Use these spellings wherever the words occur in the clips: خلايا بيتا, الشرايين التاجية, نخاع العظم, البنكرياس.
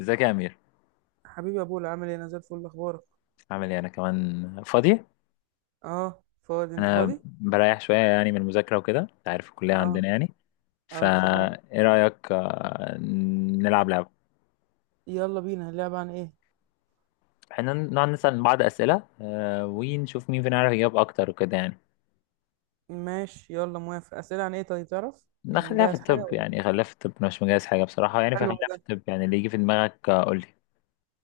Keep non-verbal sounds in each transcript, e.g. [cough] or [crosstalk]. ازيك يا امير؟ حبيبي يا بولا، عامل ايه؟ انا زي الفل، اخبارك؟ عامل ايه؟ انا كمان فاضي. اه، فاضي. انت انا فاضي؟ بريح شويه يعني من المذاكره وكده، انت عارف الكليه اه، عندنا يعني. فا اه، بصراحة. ايه رايك؟ نلعب لعبه. يلا بينا، اللعبة عن ايه؟ احنا نقعد نسال بعض اسئله، ونشوف مين فينا يعرف يجاوب اكتر وكده يعني. ماشي، يلا موافق. اسئلة عن ايه؟ طيب تعرف يعني، نخليها في مجهز حاجة الطب ولا؟ يعني، خليها في الطب، انا مش مجهز حاجه بصراحه يعني، حلو فخليها ده. في الطب يعني اللي يجي في دماغك، قول لي.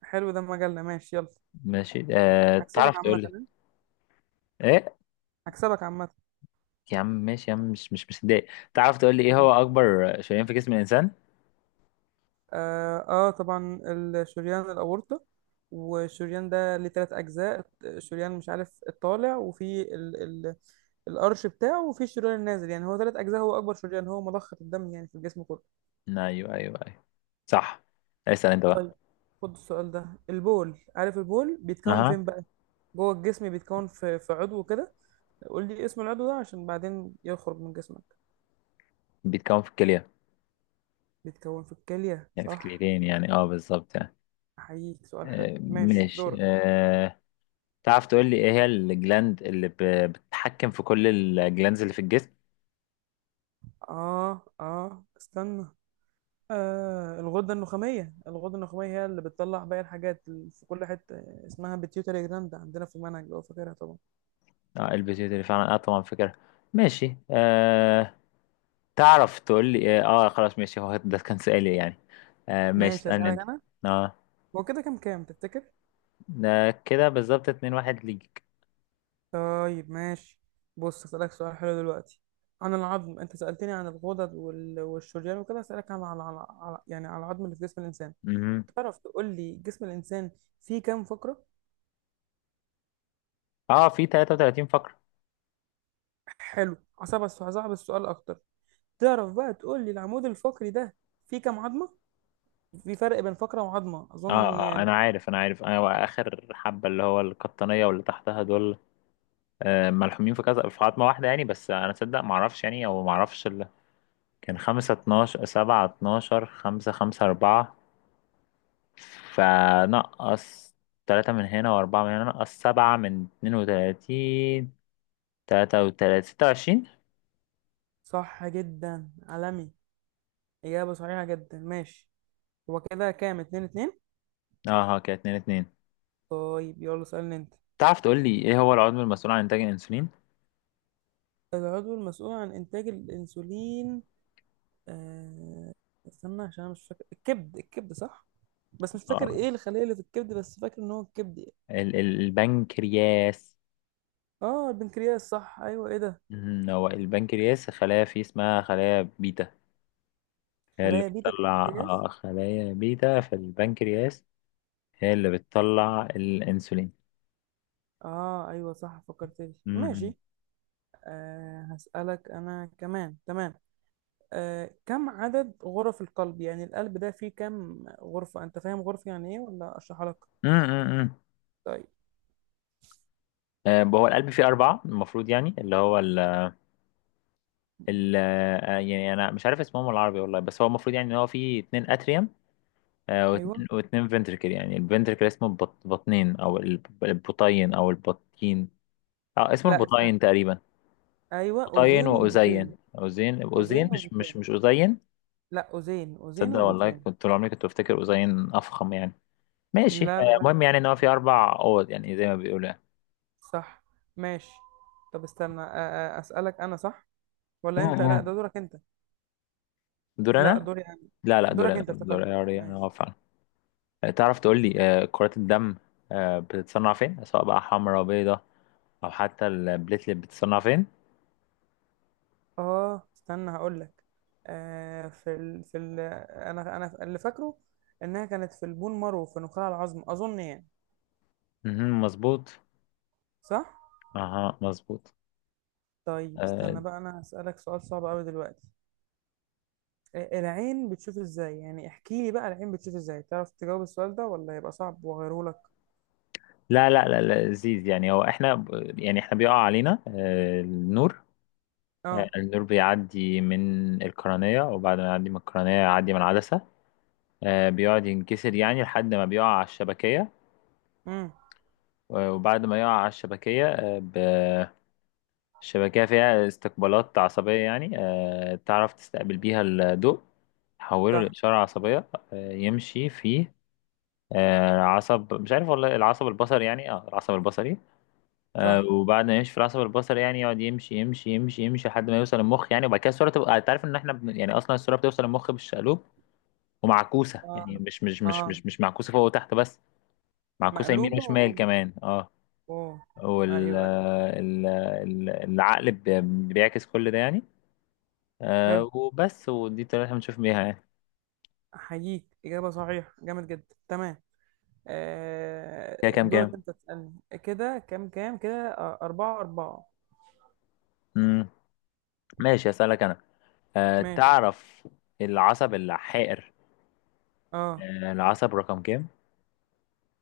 مجلة، ماشي، يلا. ماشي، هكسبك تعرف تقول عامة، لي ها؟ ايه. هكسبك عامة. يا عم ماشي يا عم، مش مصدق. تعرف تقول لي ايه مم. هو اكبر شريان في جسم الانسان؟ آه, اه طبعا الشريان الاورطة. والشريان ده ليه تلات اجزاء، الشريان مش عارف الطالع، وفي ال الارش بتاعه، وفي الشريان النازل. يعني هو تلات اجزاء، هو اكبر شريان، هو مضخة الدم يعني في الجسم كله. ايوه ايوه ايوه. صح. اسال انت بقى. طيب، خد السؤال ده. البول، عارف البول بيتكون اها. فين بقى؟ جوه الجسم، بيتكون في عضو كده. قول لي اسم العضو ده، عشان بعدين يخرج من جسمك. بيتكون في الكلية. بيتكون في الكلية، يعني في صح. كليتين يعني، اه بالظبط يعني. احييك، سؤال حلو، ماشي، ماشي. دورك. تعرف تقول لي ايه هي الجلاند اللي بتتحكم في كل الجلاندز اللي في الجسم؟ اه، اه، استنى. الغدة النخامية. هي اللي بتطلع باقي الحاجات في كل حتة. اسمها بيتيوتري جراند، عندنا في المنهج لو فاكرها طبعا. اه البيتيوتري فعلا، اه طبعا فكرة. ماشي. تعرف تقول لي ايه، خلاص ماشي، هو ده كان سؤالي يعني. ماشي، ماشي، اسألني هسألك انت. انا. اه، هو كده كام كام تفتكر؟ ده كده بالظبط اتنين واحد ليك. طيب، ماشي. بص، اسألك سؤال حلو دلوقتي، عن العظم. انت سألتني عن الغدد والشريان وكده، اسألك عن يعني على العظم اللي في جسم الانسان. مهم. تعرف تقول لي جسم الانسان فيه كام فقرة؟ اه، في 33 فقرة. حلو. هصعب السؤال اكتر. تعرف بقى تقول لي العمود الفقري ده فيه كام عظمة؟ في فرق بين فقرة وعظمة اه اظن اه، يعني. انا عارف انا عارف، انا اخر حبة اللي هو القطنية واللي تحتها دول ملحومين في كذا في عظمة واحدة يعني، بس أنا تصدق معرفش يعني، أو معرفش ال كان خمسة اتناشر سبعة اتناشر خمسة خمسة أربعة، فنقص تلاتة من هنا وأربعة من هنا، نقص سبعة من اتنين وتلاتين، تلاتة وتلاتين، ستة وعشرين. صح جدا، عالمي. اجابة صحيحة جدا، ماشي. هو كده كام، اتنين اتنين. اه ها كده اتنين اتنين. طيب، يلا سألني انت. تعرف تقول لي ايه هو العضو المسؤول عن إنتاج الأنسولين؟ العضو المسؤول عن انتاج الانسولين. آه، استنى، عشان انا مش فاكر، الكبد، صح. بس مش فاكر غلط. ايه الخلايا اللي في الكبد، بس فاكر ان هو الكبد يعني. البنكرياس. اه، البنكرياس، صح. ايوه، ايه ده؟ هو البنكرياس خلايا فيه اسمها خلايا بيتا، هي اللي خلايا بيتا في بتطلع البنكرياس. خلايا بيتا في البنكرياس، هي اللي بتطلع الانسولين. اه، ايوه، صح، فكرت لي، مهم. ماشي. هسألك انا كمان، تمام. كم عدد غرف القلب؟ يعني القلب ده فيه كم غرفة؟ انت فاهم غرفة يعني ايه ولا اشرحها لك؟ مم، مم، مم. طيب. هو القلب فيه أربعة المفروض يعني، اللي هو ال ال آه، يعني أنا مش عارف اسمهم العربي والله، بس هو المفروض يعني إن هو فيه اتنين أتريوم، آه، ايوه. واتنين واتنين فنتركل، يعني الفنتركل اسمه بطنين أو البطين. أه اسمه لا، استنى. البطين تقريبا. ايوه، بطين اوزين وبطين. وأذين أذين أذين، اوزين مش مش وبطين. مش أذين. لا، اوزين، اوزين تصدق والله وبطين. كنت طول عمري كنت بفتكر أذين أفخم يعني. ماشي. لا لا، لا. المهم يعني إن هو فيه أربع أوض يعني زي ما بيقولوا يعني. صح. ماشي. طب استنى، أسألك أنا، صح ولا أنت؟ لا، ده مم. دورك أنت. دور لا، انا. دوري يعني. لا لا، دور دورك انا أنت، دور افتكرت. انا already، انا ماشي. واقف فعلا. تعرف تقول لي، كرات الدم بتتصنع فين؟ سواء بقى حمراء بيضاء او حتى البليتلت بتتصنع فين؟ استنى هقول لك. في ال. أنا اللي فاكره، إنها كانت في البون مارو، في نخاع العظم أظن يعني. مهم، مظبوط. صح. اها مظبوط. طيب آه، استنى بقى، أنا هسألك سؤال صعب أوي دلوقتي. العين بتشوف إزاي؟ يعني احكي لي بقى، العين بتشوف إزاي؟ تعرف تجاوب السؤال ده ولا يبقى صعب وأغيره لك؟ لا لا لا لا، لذيذ يعني. هو احنا يعني احنا بيقع علينا النور. آه. النور بيعدي من القرنية، وبعد ما يعدي من القرنية يعدي من العدسة، بيقعد ينكسر يعني لحد ما بيقع على الشبكية. امم. وبعد ما يقع على الشبكية الشبكية فيها استقبالات عصبية يعني، تعرف تستقبل بيها الضوء، تحوله صح. لإشارة عصبية. يمشي فيه عصب، مش عارف والله، العصب البصري يعني، العصب البصري. صح. وبعد ما يمشي في العصب البصري يعني يقعد يمشي يمشي يمشي يمشي لحد ما يوصل المخ يعني. وبعد كده الصورة تبقى، انت عارف ان احنا يعني اصلا الصورة بتوصل المخ بالشقلوب ومعكوسة آه. يعني، مش مش مش آه. مش مش معكوسة فوق وتحت بس، معكوسة يمين مقلوبة وشمال كمان، اه. أوه. وال أيوة. آه، ال- ال- العقل بيعكس كل ده يعني. حلو، وبس، ودي الطريقة اللي احنا بنشوف بيها يعني. أحييك، إجابة صحيحة جامد جدا، تمام. كده كام دورك كام؟ أنت تسألني، كده كام كام كده، أربعة أربعة. مم. ماشي، اسألك انا. ماشي. تعرف العصب الحائر أه. العصب رقم كام؟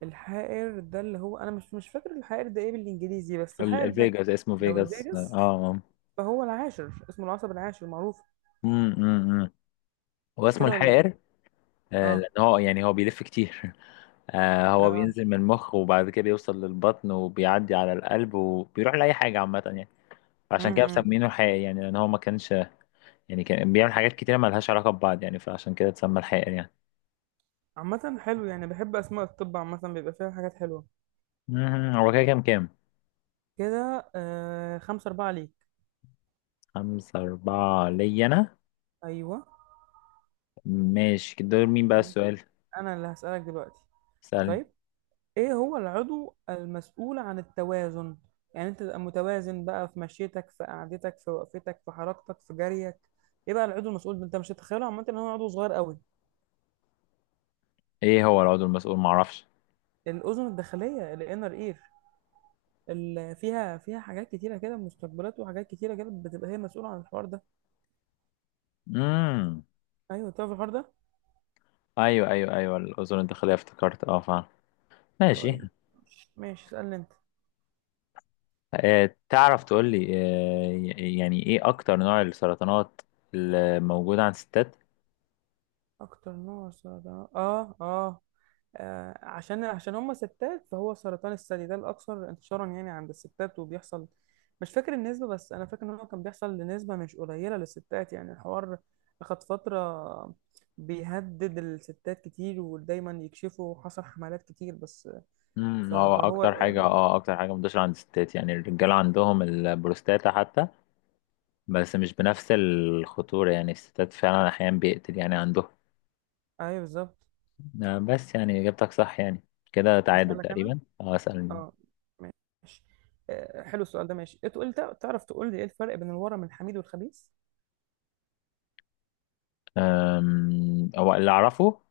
الحائر ده اللي هو، أنا مش فاكر الحائر ده إيه بالإنجليزي، بس الحائر ده، الفيجاس، اسمه لو فيجاس، اه الفيجاس، اه. فهو العاشر، اسمه العصب العاشر معروف. مم، مم، مم. هو مش اسمه كده ولا الحائر إيه؟ لان أه. هو يعني، هو بيلف كتير [laughs] هو أه. بينزل من المخ، وبعد كده بيوصل للبطن، وبيعدي على القلب، وبيروح لأي حاجة عامة يعني. عشان كده امم. مسمينه الحائر يعني، لان هو ما كانش يعني كان بيعمل حاجات كتيرة مالهاش علاقة ببعض يعني، فعشان كده اتسمى الحائر يعني. عامة حلو يعني، بحب أسماء الطب عامة، بيبقى فيها حاجات حلوة. هو كده كام كام؟ كده خمسة أربعة ليك. خمسة أربعة ليا أنا. أيوه. ماشي، دور مين بقى السؤال؟ انا اللي هسألك دلوقتي. سألني. طيب، ايه هو العضو المسؤول عن التوازن؟ يعني انت تبقى متوازن بقى، في مشيتك، في قعدتك، في وقفتك، في حركتك، في جريك. ايه بقى العضو المسؤول ده؟ انت مش هتتخيله عامه ان هو عضو صغير قوي. إيه هو العضو المسؤول؟ معرفش. الاذن الداخليه، الانر اير، اللي فيها حاجات كتيره كده، مستقبلات وحاجات كتيره كده، بتبقى هي مسؤوله عن الحوار ده. مم. ايوه، تعرف الحوار ده. أيوه أيوه أيوه، الأذن الداخلية، افتكرت أه فعلا. ماشي. طيب، ماشي، اسألني انت. تعرف تقول لي، يعني إيه أكتر نوع السرطانات اللي موجودة عند الستات؟ اكتر نوع سرطان، عشان هم ستات، فهو سرطان الثدي، ده الأكثر انتشارا يعني عند الستات، وبيحصل. مش فاكر النسبة، بس أنا فاكر إن هو كان بيحصل لنسبة مش قليلة للستات، يعني الحوار أخد فترة. بيهدد الستات كتير، ودايما يكشفوا، حصل حملات كتير بس. ف- هو فهو أكتر حاجة، هو- منتشرة عند الستات يعني. الرجالة عندهم البروستاتا حتى، بس مش بنفس الخطورة يعني، الستات فعلا أحيانا بيقتل يعني عندهم. أيوه، بالظبط. نعم، بس يعني إجابتك صح يعني. كده تعادل أسألك أنا؟ تقريبا، اه اسأل. أه. ماشي. حلو السؤال ده، ماشي، تعرف تقول لي إيه الفرق بين الورم الحميد والخبيث؟ هو اللي أعرفه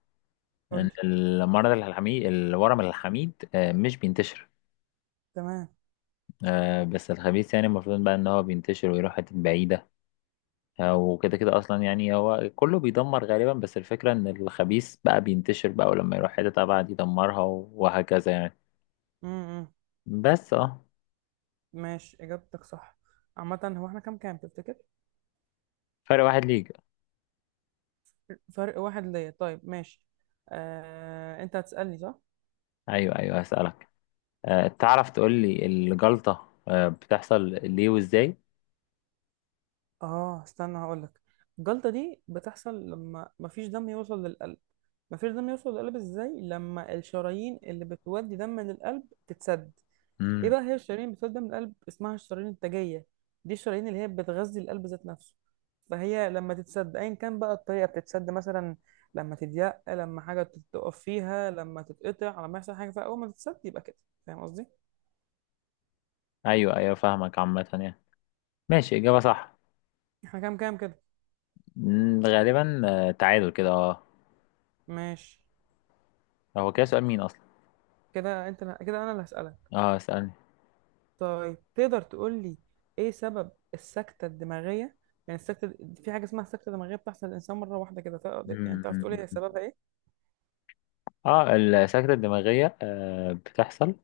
قول إن لي. المرض الحميد الورم الحميد مش بينتشر، تمام. بس الخبيث يعني المفروض بقى إن هو بينتشر ويروح حتت بعيدة، وكده كده أصلا يعني هو كله بيدمر غالبا، بس الفكرة إن الخبيث بقى بينتشر بقى، ولما يروح حتة أبعد يدمرها وهكذا يعني، إمم، إمم. بس اه. ماشي، إجابتك صح. عامة هو احنا كام كام تفتكر؟ فرق واحد ليك. فرق واحد ليا، طيب، ماشي. انت هتسألني صح؟ أيوه أيوه هسألك. تعرف تقول لي الجلطة بتحصل ليه وإزاي؟ اه، استنى هقولك. الجلطة دي بتحصل لما مفيش دم يوصل للقلب. مفيش دم يوصل للقلب ازاي؟ لما الشرايين اللي بتودي دم للقلب تتسد. ايه مم. بقى هي الشرايين بتولد دم القلب؟ اسمها الشرايين التاجيه، دي الشرايين اللي هي بتغذي القلب ذات نفسه. فهي لما تتسد، ايا كان بقى الطريقه بتتسد، مثلا لما تضيق، لما حاجه تقف فيها، لما تتقطع، لما يحصل حاجه، فاول ما تتسد يبقى كده. فاهم قصدي. ايوه ايوه فاهمك عامة يعني. ماشي، اجابة صح. احنا كام كام كده؟ غالبا تعادل كده اه. ماشي. هو كده سؤال مين اصلا؟ كده انت، كده انا اللي هسالك. اه اسألني. طيب تقدر تقول لي، ايه سبب السكته الدماغيه؟ يعني السكته، في حاجه اسمها سكته دماغيه بتحصل للانسان مره واحده كده، تقدر يعني مم. تعرف تقول ايه سببها، ايه؟ اه السكتة الدماغية بتحصل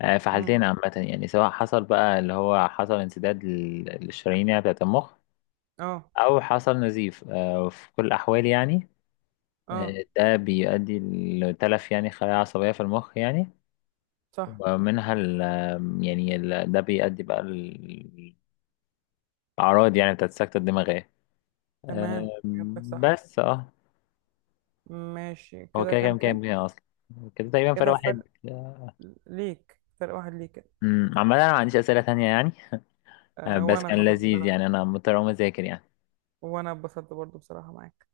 في امم. حالتين عامة يعني، سواء حصل بقى اللي هو حصل انسداد للشرايين يعني بتاعة المخ، اه. أو حصل نزيف، وفي كل الأحوال يعني اه. ده بيؤدي لتلف يعني خلايا عصبية في المخ يعني. صح. ومنها ال يعني ده بيؤدي بقى الأعراض يعني بتاعة السكتة الدماغية. تمام، إجابتك صح. بس اه. ماشي، هو كده كده كام كام كام كام كده اصلا؟ كده تقريبا فرق كده؟ واحد. ليك، فرق واحد ليك كده. عامة انا ما عنديش اسئلة تانية يعني. أه، أه، بس وأنا كان خلاص لذيذ بصراحة. يعني، انا مضطر اقوم اذاكر يعني. وأنا اتبسطت برضو بصراحة معاك.